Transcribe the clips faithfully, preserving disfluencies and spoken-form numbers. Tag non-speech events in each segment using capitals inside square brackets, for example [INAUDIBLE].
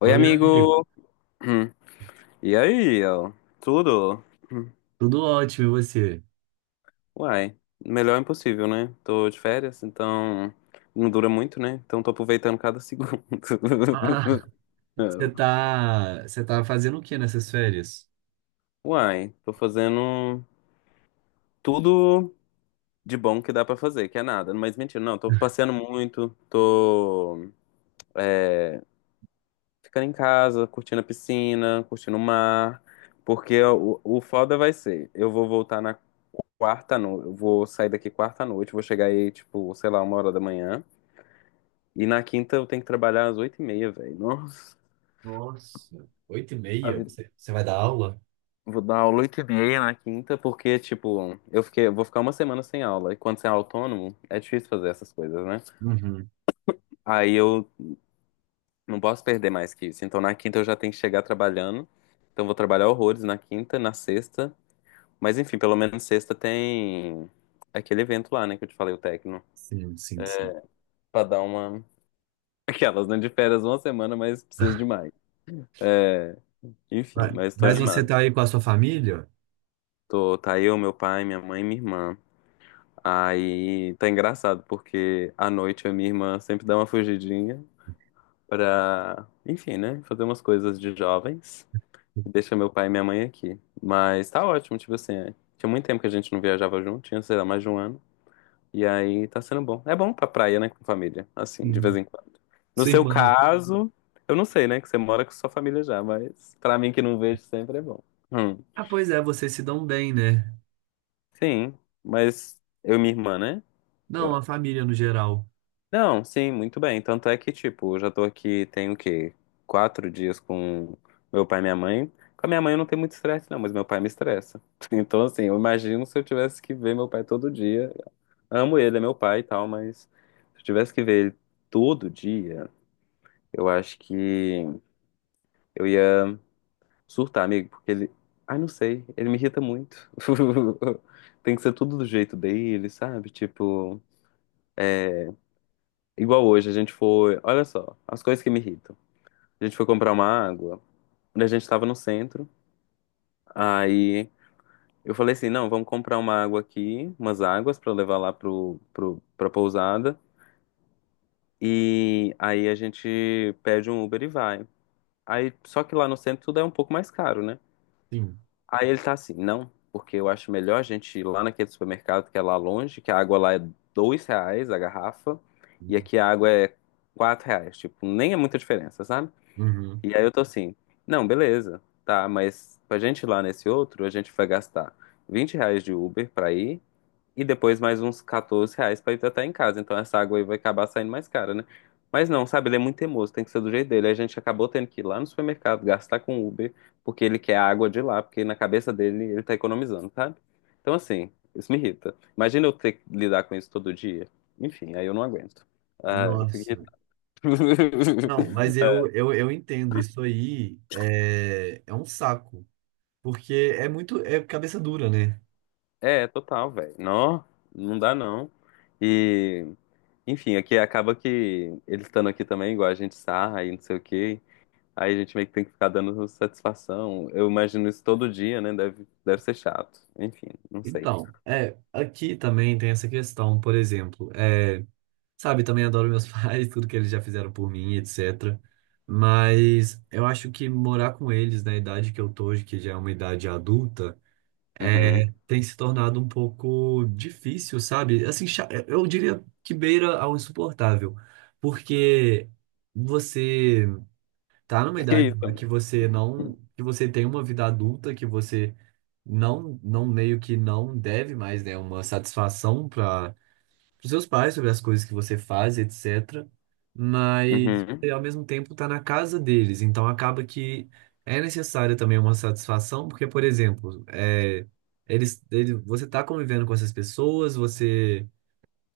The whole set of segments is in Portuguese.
Oi, Oi, amigo. amigo! Hum. E aí, ó? Tudo? Hum. Tudo ótimo, e você? Uai, melhor é impossível, né? Tô de férias, então não dura muito, né? Então tô aproveitando cada segundo. Ah, [LAUGHS] você tá, você tá fazendo o que nessas férias? Uai, tô fazendo tudo de bom que dá pra fazer, que é nada. Mas mentira, não, tô passeando muito, tô ficando em casa, curtindo a piscina, curtindo o mar, porque o, o foda vai ser, eu vou voltar na quarta noite. Eu vou sair daqui quarta à noite, vou chegar aí, tipo, sei lá, uma hora da manhã. E na quinta eu tenho que trabalhar às oito e meia, velho. Nossa, Nossa, oito e a meia? vida- Você, você vai dar aula? vou dar aula oito e meia na quinta, porque, tipo, eu fiquei, eu vou ficar uma semana sem aula. E quando você é autônomo, é difícil fazer essas coisas, né? Uhum. Aí eu não posso perder mais que isso. Então na quinta eu já tenho que chegar trabalhando. Então eu vou trabalhar horrores na quinta, na sexta. Mas enfim, pelo menos sexta tem aquele evento lá, né, que eu te falei, o Tecno. Sim, sim, sim. Pra dar uma aquelas, né? De férias uma semana, mas preciso demais. É, enfim, Vai. mas tô Mas você animado. tá aí com a sua família? Tô, tá eu, meu pai, minha mãe e minha irmã. Aí tá engraçado, porque à noite a minha irmã sempre dá uma fugidinha pra, enfim, né? Fazer umas coisas de jovens. Deixa meu pai e minha mãe aqui. Mas tá ótimo, tipo assim, é. Tinha muito tempo que a gente não viajava junto, tinha, sei lá, mais de um ano. E aí tá sendo bom. É bom pra praia, né, com família. Assim, de Sim. vez em quando. No Sua seu irmã? caso, eu não sei, né, que você mora com sua família já, mas pra mim que não vejo sempre é bom. Hum, Ah, pois é, vocês se dão bem, né? sim, mas eu e minha irmã, né? Eu- Não, a família no geral. Não, sim, muito bem. Tanto é que, tipo, eu já tô aqui, tem o quê? Quatro dias com meu pai e minha mãe. Com a minha mãe eu não tenho muito estresse, não, mas meu pai me estressa. [LAUGHS] Então, assim, eu imagino se eu tivesse que ver meu pai todo dia. Amo ele, é meu pai e tal, mas se eu tivesse que ver ele todo dia. Eu acho que eu ia surtar, amigo, porque ele. Ai, não sei, ele me irrita muito. [LAUGHS] Tem que ser tudo do jeito dele, sabe? Tipo, igual hoje, a gente foi. Olha só, as coisas que me irritam. A gente foi comprar uma água, quando a gente tava no centro, aí eu falei assim: não, vamos comprar uma água aqui, umas águas pra levar lá pro, pro, pra pousada, e aí a gente pede um Uber e vai. Aí, só que lá no centro tudo é um pouco mais caro, né? Sim. Aí ele tá assim, não, porque eu acho melhor a gente ir lá naquele supermercado que é lá longe, que a água lá é dois reais a garrafa, e aqui a água é quatro reais, tipo, nem é muita diferença, sabe? Uhum. E aí eu tô assim, não, beleza, tá, mas pra gente ir lá nesse outro, a gente vai gastar vinte reais de Uber pra ir, e depois mais uns quatorze reais pra hidratar em casa. Então essa água aí vai acabar saindo mais cara, né? Mas não, sabe? Ele é muito teimoso, tem que ser do jeito dele. A gente acabou tendo que ir lá no supermercado, gastar com Uber, porque ele quer a água de lá, porque na cabeça dele ele tá economizando, sabe? Então assim, isso me irrita. Imagina eu ter que lidar com isso todo dia. Enfim, aí eu não aguento. Ah, eu fico Nossa. irritado. Não, mas [LAUGHS] eu, eu, eu entendo, isso aí é, é um saco, porque é muito, é cabeça dura, né? É, total, velho. Não, não dá não. E, enfim, aqui acaba que ele estando aqui também, igual a gente sarra e não sei o quê. Aí a gente meio que tem que ficar dando satisfação. Eu imagino isso todo dia, né? Deve, deve ser chato. Enfim, não sei. Então, é, aqui também tem essa questão, por exemplo, é, sabe, também adoro meus [LAUGHS] pais, tudo que eles já fizeram por mim, etcétera. Mas eu acho que morar com eles na idade que eu tô hoje, que já é uma idade adulta, Uhum. é, tem se tornado um pouco difícil, sabe? Assim, cha- eu diria que beira ao insuportável, porque você tá numa Que idade lá que isso? você não, que você tem uma vida adulta, que você não, não meio que não deve mais, né, uma satisfação para os seus pais sobre as coisas que você faz, etcétera. Mas Uhum. você, ao mesmo tempo está na casa deles, então acaba que é necessária também uma satisfação, porque, por exemplo, é, eles, ele, você está convivendo com essas pessoas, você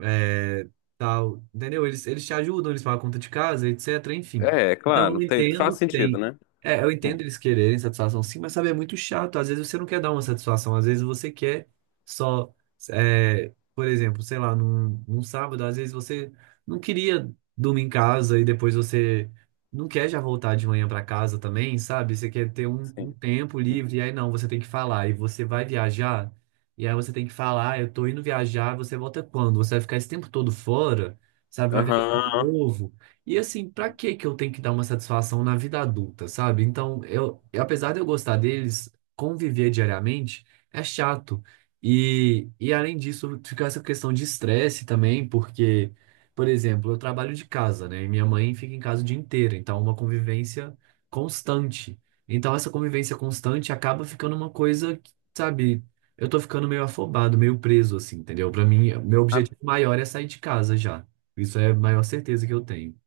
é, tal, entendeu? Eles, eles te ajudam, eles pagam a conta de casa, etcétera. Enfim. É, é Então claro. eu Tem, faz entendo que sentido, tem. né? É, eu Uhum, entendo eles quererem satisfação sim, mas sabe, é muito chato. Às vezes você não quer dar uma satisfação, às vezes você quer só. É, por exemplo, sei lá, num, num sábado, às vezes você não queria dormir em casa e depois você não quer já voltar de manhã para casa também, sabe? Você quer ter um, um sim. tempo livre, e aí não, você tem que falar, e você vai viajar. E aí você tem que falar: "Ah, eu tô indo viajar, você volta quando? Você vai ficar esse tempo todo fora, sabe? Vai viajar de Aham. novo. E assim, pra que que eu tenho que dar uma satisfação na vida adulta, sabe? Então, eu, eu- apesar de eu gostar deles, conviver diariamente é chato. E, e além disso, fica essa questão de estresse também, porque, por exemplo, eu trabalho de casa, né? E minha mãe fica em casa o dia inteiro, então é uma convivência constante. Então, essa convivência constante acaba ficando uma coisa, que, sabe? Eu tô ficando meio afobado, meio preso, assim, entendeu? Pra mim, meu Ah, objetivo maior é sair de casa já. Isso é a maior certeza que eu tenho.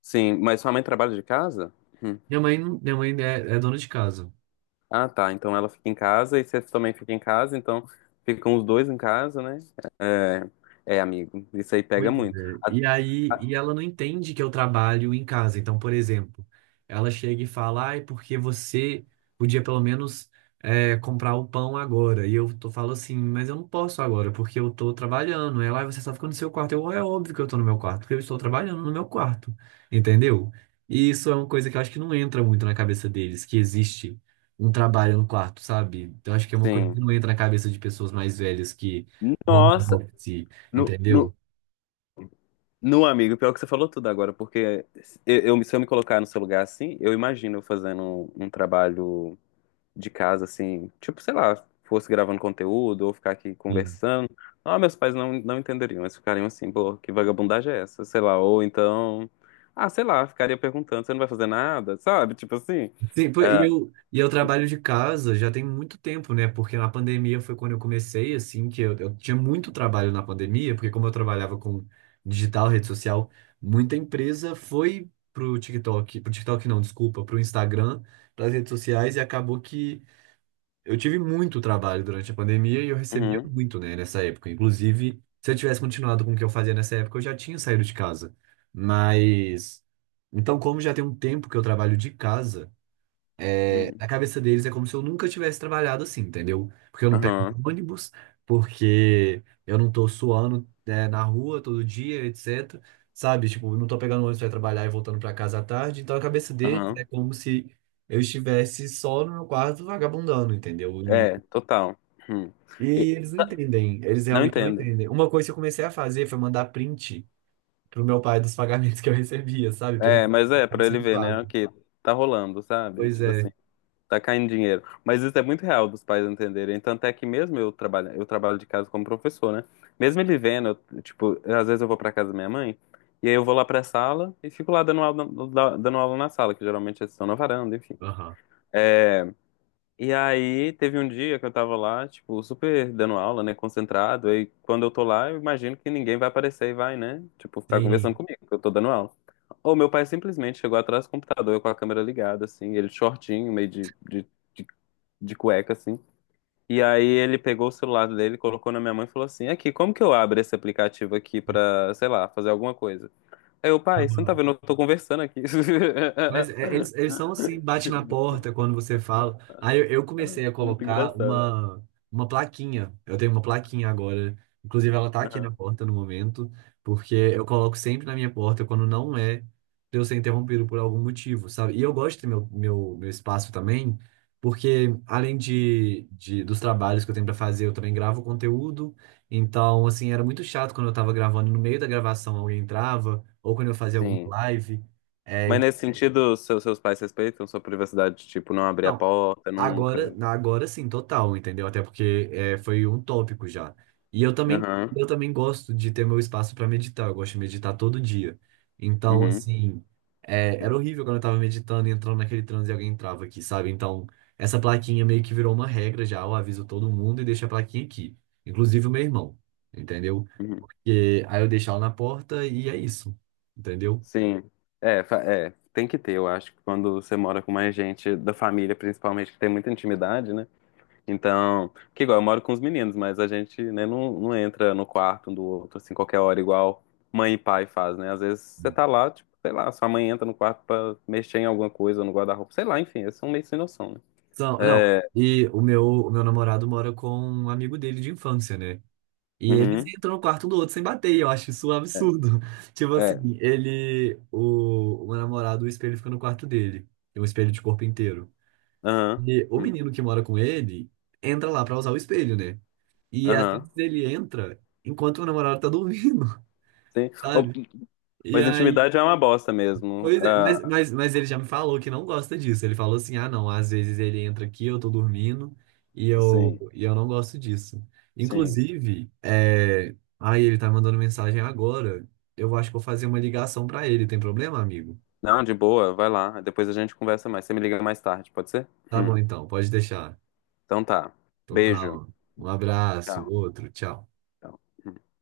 sim, mas sua mãe trabalha de casa? Uhum. Minha mãe, não- minha mãe é, é dona de casa. Ah, tá. Então ela fica em casa e você também fica em casa, então ficam os dois em casa, né? É, é, amigo. Isso aí pega Pois muito. é. Ah, E aí, e ela não entende que eu trabalho em casa. Então, por exemplo, ela chega e fala: ai, porque você podia pelo menos é, comprar o pão agora. E eu tô, falo assim, mas eu não posso agora, porque eu tô trabalhando. Ela: ai, você só fica no seu quarto. Eu, é óbvio que eu tô no meu quarto, porque eu estou trabalhando no meu quarto. Entendeu? E isso é uma coisa que eu acho que não entra muito na cabeça deles, que existe um trabalho no quarto, sabe? Então, acho que é uma coisa sim. que não entra na cabeça de pessoas mais velhas que vão Nossa, home office, no, no- entendeu? não, amigo, pior que você falou tudo agora, porque eu, eu- se eu me colocar no seu lugar assim, eu imagino eu fazendo um, um trabalho de casa assim, tipo, sei lá, fosse gravando conteúdo ou ficar aqui conversando. Ah, meus pais não, não entenderiam, eles ficariam assim, pô, que vagabundagem é essa? Sei lá, ou então, ah, sei lá, ficaria perguntando, você não vai fazer nada, sabe? Tipo assim. Sim, pô, e Ah, eu, e eu trabalho de casa já tem muito tempo, né? Porque na pandemia foi quando eu comecei, assim, que eu, eu tinha muito trabalho na pandemia, porque como eu trabalhava com digital, rede social, muita empresa foi pro TikTok, pro TikTok não, desculpa, pro Instagram, pras redes sociais, e acabou que eu tive muito trabalho durante a pandemia e eu recebia uhum, muito, né, nessa época. Inclusive, se eu tivesse continuado com o que eu fazia nessa época, eu já tinha saído de casa. Mas, então, como já tem um tempo que eu trabalho de casa, é, uhum, na cabeça deles é como se eu nunca tivesse trabalhado assim, entendeu? Porque eu não pego aham, ônibus, porque eu não tô suando, né, na rua todo dia, etcétera. Sabe? Tipo, eu não tô pegando ônibus pra trabalhar e voltando pra casa à tarde. Então, a cabeça deles é aham. como se eu estivesse só no meu quarto vagabundando, entendeu? E, É, total. Uhum. E- e eles não entendem. Eles não realmente não entendem. entendem. Uma coisa que eu comecei a fazer foi mandar print pro meu pai dos [LAUGHS] pagamentos que eu recebia, sabe? Pra ele É, mas que é, tava pra ele sendo ver, né? pago. Ok, tá rolando, sabe? Pois Tipo é. assim, tá caindo dinheiro. Mas isso é muito real dos pais entenderem. Tanto é que mesmo eu trabalho, eu trabalho de casa como professor, né? Mesmo ele vendo, eu, tipo, às vezes eu vou pra casa da minha mãe, e aí eu vou lá pra sala e fico lá dando aula, na- da- dando aula na sala, que geralmente eles estão na varanda, enfim. Aham. E aí teve um dia que eu tava lá, tipo, super dando aula, né, concentrado. E quando eu tô lá, eu imagino que ninguém vai aparecer e vai, né, tipo, ficar conversando Sim. comigo, porque eu tô dando aula. Ou meu pai simplesmente chegou atrás do computador, eu com a câmera ligada, assim, ele shortinho, meio de, de, de, de cueca, assim. E aí ele pegou o celular dele, colocou na minha mãe e falou assim, aqui, como que eu abro esse aplicativo aqui pra, sei lá, fazer alguma coisa? Aí eu, pai, você não tá vendo, eu tô conversando aqui. [LAUGHS] Mas é- eles, eles são assim, bate na Tipo, porta quando você fala. Aí eu, eu comecei a é muito colocar engraçado. uma, uma plaquinha. Eu tenho uma plaquinha agora. Inclusive, ela tá aqui na Aham. porta no momento, porque eu coloco sempre na minha porta quando não é pra eu ser interrompido por algum motivo, sabe? E eu gosto do meu, meu, meu espaço também, porque além de, de dos trabalhos que eu tenho pra fazer, eu também gravo conteúdo. Então, assim, era muito chato quando eu tava gravando, no meio da gravação alguém entrava, ou quando eu fazia alguma Sim. live. É, Mas nesse sentido, seu- seus pais respeitam sua privacidade, tipo, não abrir a então, porta agora, nunca. na- agora sim, total, entendeu? Até porque é, foi um tópico já. E eu também, Aham. eu também gosto de ter meu espaço para meditar. Eu gosto de meditar todo dia. Então, Uhum. assim, é, era horrível quando eu tava meditando e entrando naquele transe e alguém entrava aqui, sabe? Então, essa plaquinha meio que virou uma regra já. Eu aviso todo mundo e deixo a plaquinha aqui. Inclusive o meu irmão, entendeu? Uhum. E aí eu deixo ela na porta e é isso, entendeu? Sim. É, fa- é, tem que ter, eu acho, que quando você mora com mais gente da família, principalmente, que tem muita intimidade, né? Então, que igual, eu moro com os meninos, mas a gente, né, não, não entra no quarto um do outro, assim, qualquer hora, igual mãe e pai faz, né? Às vezes você tá lá, tipo, sei lá, sua mãe entra no quarto pra mexer em alguma coisa, no guarda-roupa, sei lá, enfim, eles são meio sem noção, né? São, não, É, e o meu, o meu namorado mora com um amigo dele de infância, né? E eles uhum, entram no quarto do outro sem bater, e eu acho isso um é, absurdo. [LAUGHS] Tipo assim, é. ele. O, o meu namorado, o espelho fica no quarto dele. Tem um espelho de corpo inteiro. Aham. E o Hum, menino que mora com ele entra lá pra usar o espelho, né? E às aham. vezes ele entra enquanto o namorado tá dormindo, Sim. [LAUGHS] Ou- sabe? E Mas aí intimidade é uma bosta mesmo. pois é, mas, Ah, mas, mas ele já me falou que não gosta disso. Ele falou assim: ah, não, às vezes ele entra aqui, eu tô dormindo e eu, sim, e eu não gosto disso. sim. Inclusive, é... aí ele tá mandando mensagem agora. Eu acho que vou fazer uma ligação pra ele. Tem problema, amigo? Não, de boa, vai lá. Depois a gente conversa mais. Você me liga mais tarde, pode ser? Tá Hum, bom, então, pode deixar. Então tá. Então tá, Beijo. ó. Um abraço, Tchau. outro, tchau. Tchau. Hum.